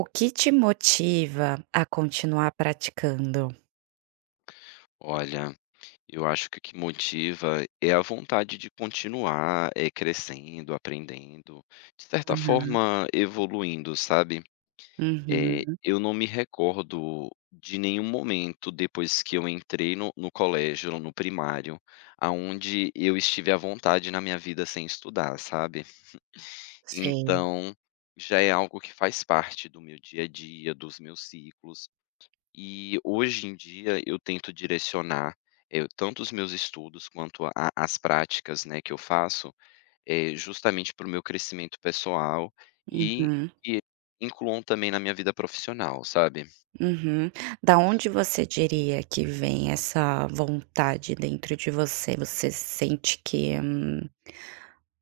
O que te motiva a continuar praticando? Olha, eu acho que o que motiva é a vontade de continuar, é crescendo, aprendendo, de certa Aham. forma evoluindo, sabe. Uhum. Eu não me recordo de nenhum momento depois que eu entrei no colégio, no primário, aonde eu estive à vontade na minha vida sem estudar, sabe. Sei. Então, já é algo que faz parte do meu dia a dia, dos meus ciclos. E hoje em dia eu tento direcionar, tanto os meus estudos quanto a as práticas, né, que eu faço, justamente para o meu crescimento pessoal e Uhum, que incluam também na minha vida profissional, sabe. uhum. Da onde você diria que vem essa vontade dentro de você? Você sente que,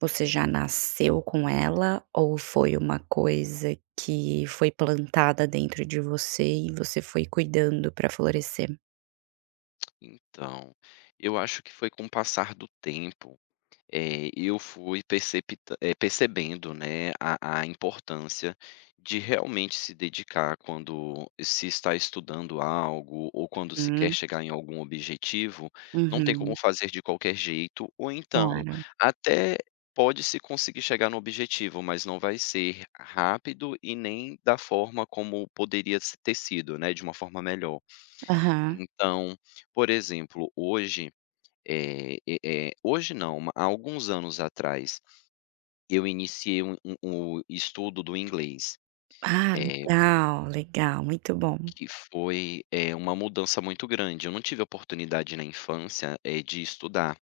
você já nasceu com ela ou foi uma coisa que foi plantada dentro de você e você foi cuidando para florescer? Então, eu acho que foi com o passar do tempo. Eh, eu fui percepta eh, Percebendo, né, a importância de realmente se dedicar quando se está estudando algo ou quando se quer Hum, chegar em algum objetivo. Não tem uhum, como fazer de qualquer jeito, ou então claro. até pode-se conseguir chegar no objetivo, mas não vai ser rápido e nem da forma como poderia se ter sido, né, de uma forma melhor. Aham. Então, por exemplo, hoje hoje não, ma há alguns anos atrás, eu iniciei o estudo do inglês, Ah, eh, legal, legal, muito bom. que foi, uma mudança muito grande. Eu não tive oportunidade na infância, de estudar,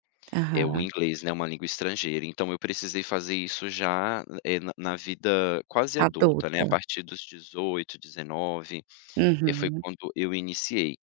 o Aham, inglês, né, uma língua estrangeira, então eu precisei fazer isso já, na vida quase adulta, né, adulta. a partir dos 18, 19. Foi Uhum, quando eu iniciei.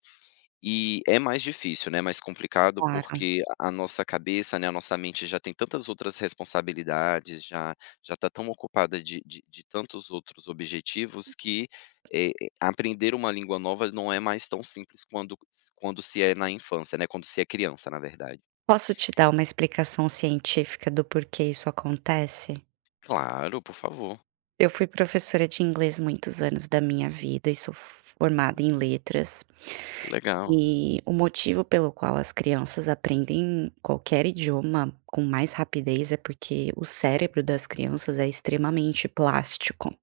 E é mais difícil, né, mais complicado, claro. porque a nossa cabeça, né, a nossa mente já tem tantas outras responsabilidades, já está tão ocupada de tantos outros objetivos que, aprender uma língua nova não é mais tão simples quando se é na infância, né, quando se é criança, na verdade. Posso te dar uma explicação científica do porquê isso acontece? Claro, por favor. Eu fui professora de inglês muitos anos da minha vida e sou formada em Hum, letras, que legal. e o motivo pelo qual as crianças aprendem qualquer idioma com mais rapidez é porque o cérebro das crianças é extremamente plástico.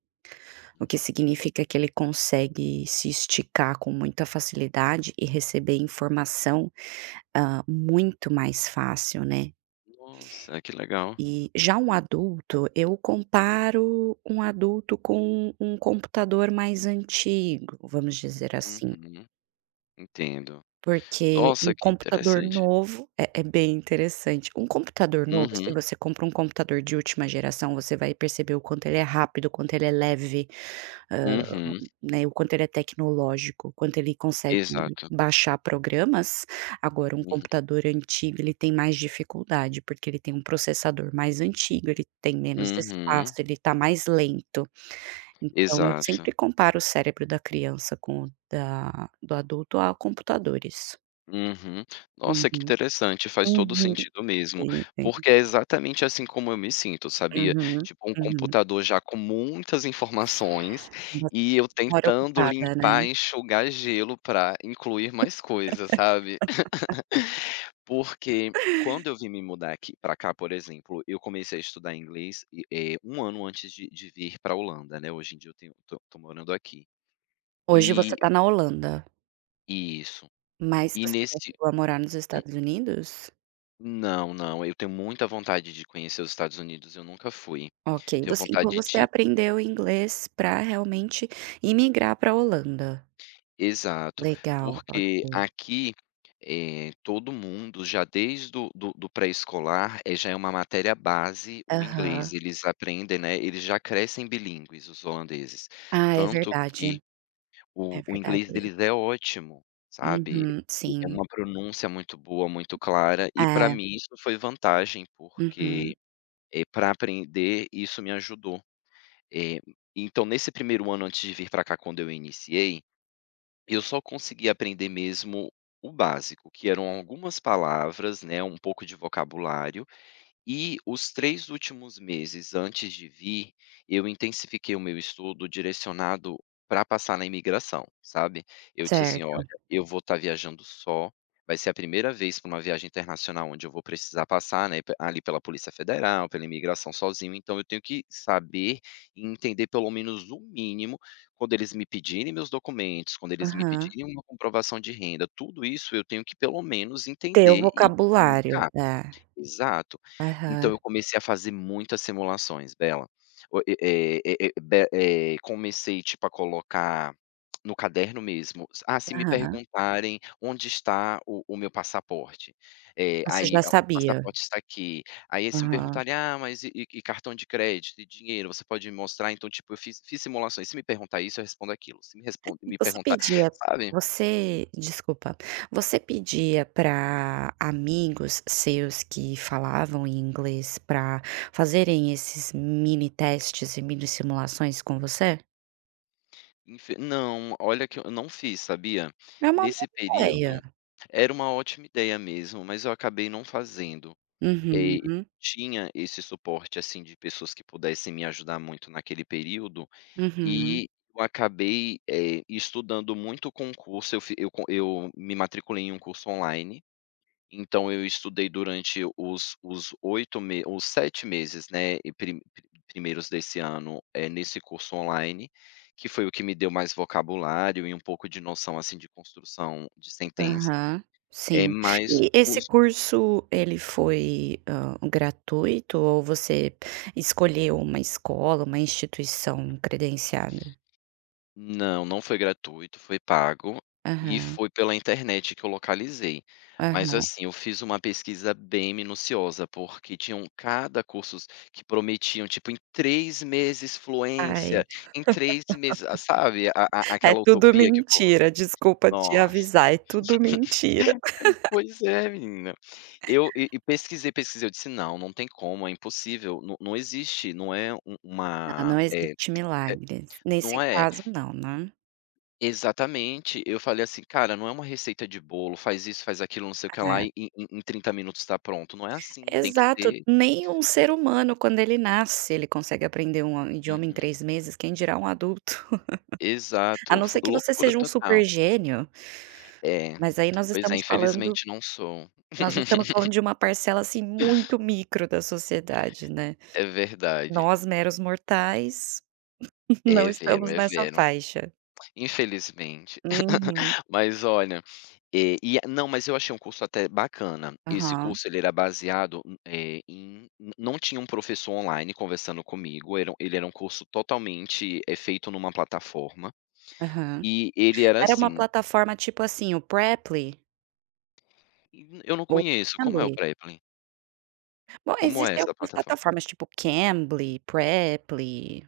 O que Hum, significa que ele consegue se esticar com muita facilidade e receber informação, muito mais fácil, né. nossa, que legal. E já um adulto, eu comparo um adulto com um computador mais antigo, vamos dizer assim, Uhum, entendo. porque um Nossa, que computador interessante. novo é bem interessante. Um computador novo, Uhum, se você compra um computador de última geração, você vai perceber o quanto ele é rápido, o quanto ele é leve, uhum, né, o quanto ele é tecnológico, o quanto ele consegue exato. baixar programas. Agora um Uhum. computador antigo, ele tem mais dificuldade, porque ele tem um processador mais antigo, ele tem menos espaço, Uhum, ele está mais lento. Então eu exato. sempre comparo o cérebro da criança com o da do adulto a computadores. Uhum. Nossa, que Uhum. interessante, faz todo Uhum. sentido mesmo, Tem, tem. porque é exatamente assim como eu me sinto, sabia? Uhum, Tipo, um uhum. computador já com muitas informações Você e eu mora tentando ocupada, limpar, né. enxugar gelo para incluir mais coisas, sabe? Porque quando eu vim me mudar aqui para cá, por exemplo, eu comecei a estudar inglês, e, 1 ano antes de vir para a Holanda, né, hoje em dia eu tenho tô tô morando aqui. Hoje E você está na Holanda, Isso. mas E você já nesse chegou a morar nos Estados Unidos? Não, não, eu tenho muita vontade de conhecer os Estados Unidos, eu nunca fui. Ok, Tenho você então vontade você de aprendeu inglês para realmente imigrar pra Holanda. Exato, Legal, porque ok. aqui, todo mundo já desde o do do pré-escolar, já é uma matéria base o inglês, Aham. eles aprendem, né, eles já crescem bilíngues, os holandeses. Ah, é Tanto verdade, que o é o inglês verdade. deles é ótimo, sabe, Uhum, e é sim. uma pronúncia muito boa, muito clara, e para É, mim isso foi vantagem, uhum, porque, pra aprender isso me ajudou. Eh, então nesse primeiro ano antes de vir para cá quando eu iniciei, eu só consegui aprender mesmo o básico, que eram algumas palavras, né, um pouco de vocabulário, e os 3 últimos meses antes de vir, eu intensifiquei o meu estudo direcionado para passar na imigração, sabe. Eu disse assim: "Olha, certo. eu vou estar viajando só, vai ser a primeira vez para uma viagem internacional onde eu vou precisar passar, né, pe ali pela Polícia Federal, pela imigração sozinho, então eu tenho que saber e entender pelo menos o mínimo, quando eles me pedirem meus documentos, quando eles me Aham. pedirem uma comprovação de renda, tudo isso eu tenho que pelo menos Ter o entender e vocabulário, comunicar". é. Exato. Então Aham, eu comecei a fazer muitas simulações, Bela. O e eh eh eh be eh, Comecei, tipo, a colocar no caderno mesmo: "Ah, se me aham. perguntarem onde está o meu passaporte", Você aí, já ah, "O sabia. passaporte está aqui". Aí se me Aham. perguntarem: "Ah, mas e cartão de crédito e dinheiro, você pode me mostrar?". Então, tipo, eu fiz simulações. Se me perguntar isso, eu respondo aquilo. Se me respon me Você perguntar, pedia sabe? você desculpa, você pedia para amigos seus que falavam em inglês para fazerem esses mini testes e mini simulações com você? Infe Não, olha que eu não fiz, sabia? É uma Nesse boa período ideia. era uma ótima ideia mesmo, mas eu acabei não fazendo. Eu Uhum, tinha esse suporte, assim, de pessoas que pudessem me ajudar muito naquele período, uhum, e eu acabei, estudando muito com o curso. Eu fi eu co eu me matriculei em um curso online, então eu estudei durante os 8 me os 7 meses, né, e primeiros desse ano, é nesse curso online, que foi o que me deu mais vocabulário e um pouco de noção, assim, de construção de sentenças. aham, É sim. mais E esse os... curso ele foi, gratuito ou você escolheu uma escola, uma instituição credenciada? Não, não foi gratuito, foi pago, e Aham, foi pela internet que eu localizei. Mas, aham. assim, eu fiz uma pesquisa bem minuciosa, porque tinham cada cursos que prometiam, tipo, em 3 meses fluência, Ai, em 3 meses, ah, sabe, a é aquela tudo utopia que o povo... mentira, desculpa te nossa. avisar, é tudo mentira. Pois é, menina. Eu pesquisei, pesquisei, eu disse: "Não, não tem como, é impossível, não não existe, não é um Ah, uma, não existe milagres, nesse não é..." caso não, né. Exatamente. Eu falei assim: "Cara, não é uma receita de bolo, faz isso, faz aquilo, não sei o que lá, É. e em 30 minutos tá pronto". Não é assim, tem que Exato, ter... nem um ser humano quando ele nasce, ele consegue aprender um idioma em Uhum. 3 meses, quem dirá um adulto. A Exato, não fo ser que você loucura seja um total. super gênio, É. mas aí nós Pois é, estamos falando infelizmente não sou. nós estamos falando de uma parcela, assim, muito micro da sociedade, né. É verdade. Nós meros mortais, não É vero, estamos é nessa vero. faixa. Infelizmente. Uhum. Mas olha... Eh, e a Não, mas eu achei um curso até bacana. Esse Aham, curso ele era baseado, eh, em n não tinha um professor online conversando comigo, era um, ele era um curso totalmente, feito numa plataforma, aham. e ele era Era uma assim: plataforma tipo assim, o Preply "Eu não ou conheço, como é o Cambly. Preply? Bom, Como é existem essa algumas plataforma?" plataformas tipo Cambly, Preply,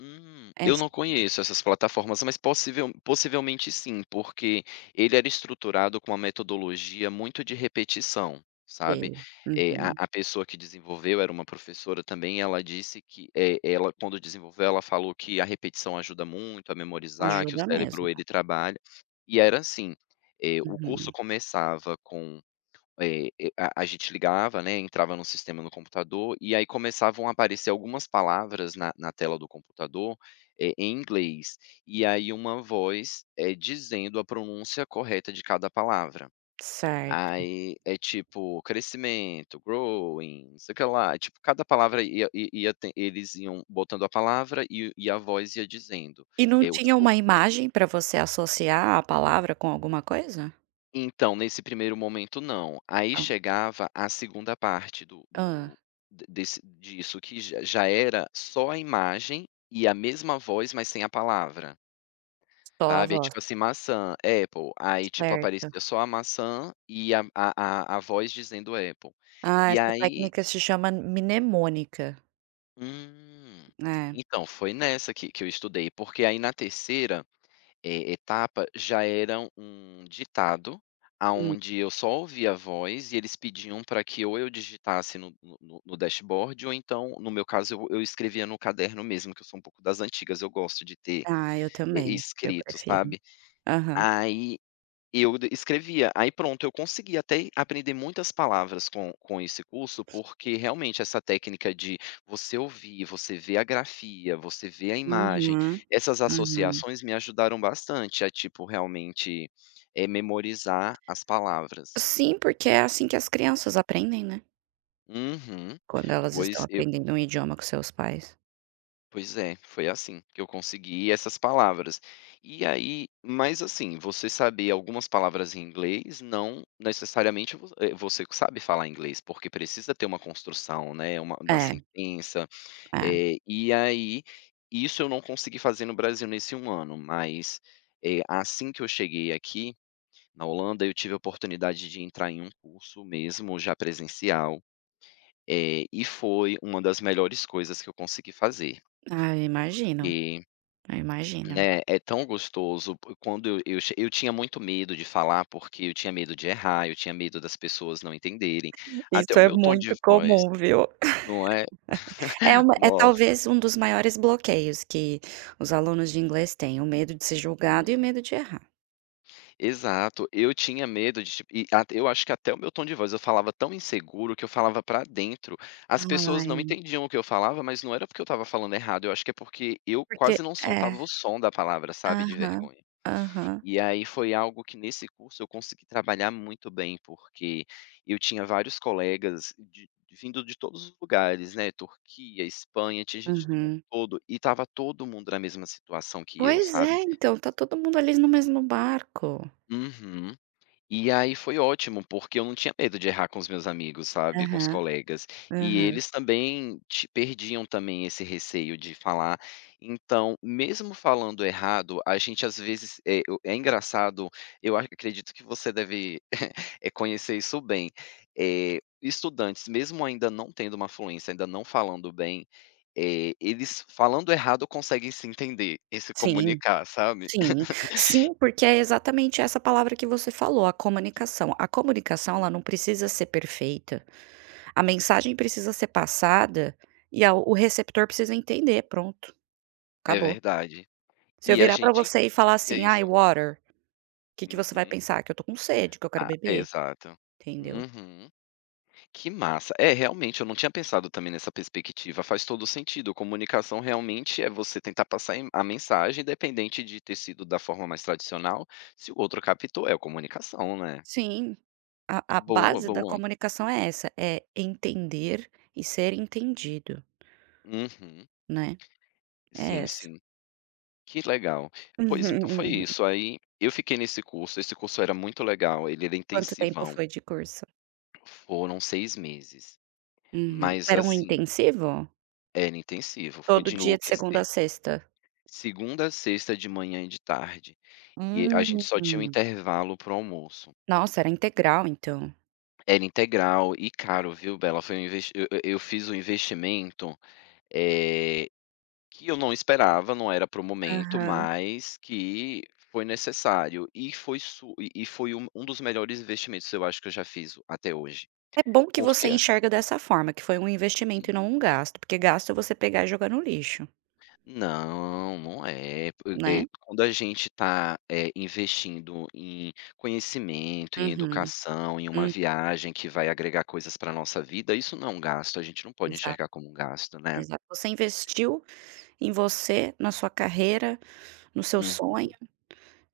Eu não conheço essas plataformas, mas possivelmente sim, porque ele era estruturado com uma metodologia muito de repetição, sabe. SP. A Uhum. a pessoa que desenvolveu era uma professora também, ela disse que, ela quando desenvolveu, ela falou que a repetição ajuda muito a memorizar, que o Ajuda cérebro mesmo. ele trabalha, e era assim, o curso Uhum. começava com... A gente ligava, né, entrava no sistema no computador, e aí começavam a aparecer algumas palavras na tela do computador, em inglês, e aí uma voz, dizendo a pronúncia correta de cada palavra. Certo. Aí é tipo crescimento, growing, não sei o que lá, tipo cada palavra ia ia ia ten eles iam botando a palavra e a voz ia dizendo. E não tinha uma imagem pra você associar a palavra com alguma coisa? Então, nesse primeiro momento não. Aí Hã. chegava a segunda parte do Hã. do de desse disso, que já era só a imagem e a mesma voz, mas sem a palavra, Só a sabe. É voz, tipo assim, maçã, Apple, aí tipo certo. aparecia só a maçã e a voz dizendo Apple. Ah, E essa aí, técnica se chama mnemônica. hum, É. então foi nessa que eu estudei, porque aí na terceira... etapa já era um ditado, Hum. aonde eu só ouvia a voz e eles pediam para que ou eu digitasse no dashboard ou então, no meu caso, eu escrevia no caderno mesmo, que eu sou um pouco das antigas, eu gosto de ter Ah, eu e também. Eu escrito, prefiro. sabe. Aham. Aí eu d escrevia, aí pronto, eu consegui até aprender muitas palavras com esse curso, porque realmente essa técnica de você ouvir, você ver a grafia, você ver a imagem, Uhum. essas Uhum. associações me ajudaram bastante a, tipo, realmente, memorizar as palavras. Sim, porque é assim que as crianças aprendem, né, Uhum. quando elas estão Pois aprendendo um idioma com seus pais. Pois é, foi assim que eu consegui essas palavras. E aí, mas assim, você saber algumas palavras em inglês não necessariamente você que sabe falar inglês, porque precisa ter uma construção, né, uma na É, sentença, é. E aí isso eu não consegui fazer no Brasil nesse um ano, mas, assim que eu cheguei aqui na Holanda, eu tive a oportunidade de entrar em um curso mesmo, já presencial, e foi uma das melhores coisas que eu consegui fazer. Ah, eu imagino, Eh eu imagino. Né, é tão gostoso. P Quando eu tinha muito medo de falar, porque eu tinha medo de errar, eu tinha medo das pessoas não entenderem, até Isso o é meu tom de muito voz, comum, viu. não é? É uma é Nossa, talvez um dos maiores bloqueios que os alunos de inglês têm, o medo de ser hum, julgado e o medo de errar. exato. Eu tinha medo de tipo e at eu acho que até o meu tom de voz eu falava tão inseguro que eu falava pra dentro. As pessoas não Ai, entendiam o que eu falava, mas não era porque eu estava falando errado, eu acho que é porque eu porque quase não é, soltava o som da palavra, sabe, de aham, vergonha. aham, E aí foi algo que nesse curso eu consegui trabalhar muito bem, porque eu tinha vários colegas vindo de todos os lugares, né, Turquia, Espanha, tinha gente do mundo uhum. todo, e estava todo mundo na mesma situação que eu, Pois é, sabe. então, tá todo mundo ali no mesmo barco. Uhum. E aí foi ótimo, porque eu não tinha medo de errar com os meus amigos, sabe, com os Aham, colegas. E aham. eles também ti perdiam também esse receio de falar. Então, mesmo falando errado, a gente às vezes é, eu é engraçado, eu ac acredito que você deve, conhecer isso bem. Estudantes, mesmo ainda não tendo uma fluência, ainda não falando bem, eles falando errado conseguem se entender e se Sim. comunicar, sabe. Sim, sim, porque é exatamente essa palavra que você falou, a comunicação. A comunicação, ela não precisa ser perfeita. A Uhum. mensagem precisa ser passada e a o receptor precisa entender, pronto, É acabou. verdade. Se E eu a virar pra gente você e falar conseguia assim: "Ai, isso. water", o que que você vai Uhum. pensar? Que eu tô com sede, que eu quero Ah, é beber, exato. entendeu? Uhum. Que massa. É, realmente, eu não tinha pensado também nessa perspectiva, faz todo sentido. Comunicação realmente é você tentar passar em a mensagem, independente de ter sido da forma mais tradicional, se o outro captou, é comunicação, né. Sim, a Boa, base da boa. comunicação é essa, é entender e ser entendido, Uhum. né, é Sim, essa. sim. Que legal. Pois então foi isso, aí eu fiquei nesse curso, esse curso era muito legal, ele era Quanto tempo intensivão, foi de curso? foram 6 meses, Uhum. mas Era um assim... intensivo? Era intensivo, foi Todo de dia de segunda enlouquecer. a sexta. Segunda a sexta de manhã e de tarde, e a gente só tinha um Hum. intervalo pro almoço. Nossa, era integral então. Era integral e caro, viu, Bela? Foi um investi... eu fiz um investimento, eh, que eu não esperava, não era pro momento, Aham. mas que foi necessário e foi su e foi um um dos melhores investimentos eu acho que eu já fiz até hoje, É bom que você porque enxerga dessa forma, que foi um investimento e assim... não um gasto, porque gasto é você pegar e jogar no lixo, Não, não é. Né. Quando a gente está investindo em conhecimento, em Uhum. educação, em uma Hum, viagem que vai agregar coisas pra nossa vida, isso não é um gasto, a gente não pode exato, enxergar como um gasto, né. exato. Você investiu em você, na sua carreira, no seu sonho, Uhum,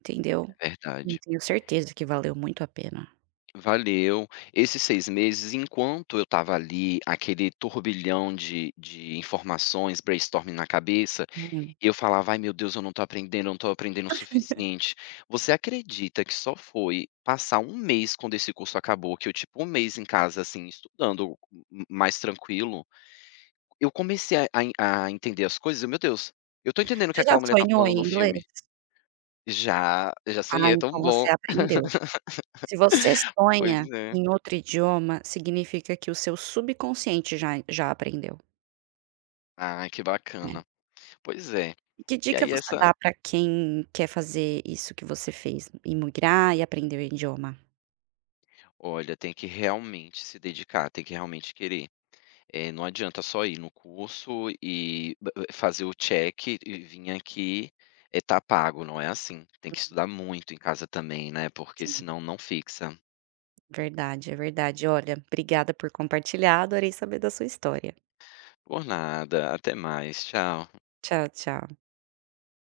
entendeu. é E verdade. tenho certeza que valeu muito a pena. Valeu. Esses 6 meses, enquanto eu estava ali, aquele turbilhão de informações, brainstorming na cabeça... Hum. E eu falava: "Ai meu Deus, eu não tô aprendendo, eu não tô aprendendo o suficiente". Você acredita que só foi passar um mês quando esse curso acabou, que eu tipo um mês em casa, assim, estudando m mais tranquilo, eu comecei a entender as coisas, eu: "Meu Deus, eu tô entendendo o que Você já aquela mulher tá sonhou falando no em inglês? filme". Já, já sonhei, Ah, é tão então bom. você aprendeu. Se você Pois sonha é. em outro idioma, significa que o seu subconsciente já aprendeu, Ai, que né. bacana. Pois é. E que E dica aí você essa... dá para quem quer fazer isso que você fez, imigrar e aprender o idioma? olha, tem que realmente se dedicar, tem que realmente querer. Não adianta só ir no curso e b b fazer o check e vir aqui, tá pago, não é assim. Tem que estudar muito em casa também, né, porque Sim, senão não fixa. verdade, é verdade. Olha, obrigada por compartilhar, adorei saber da sua história. Por nada, até mais, tchau. Tchau, tchau.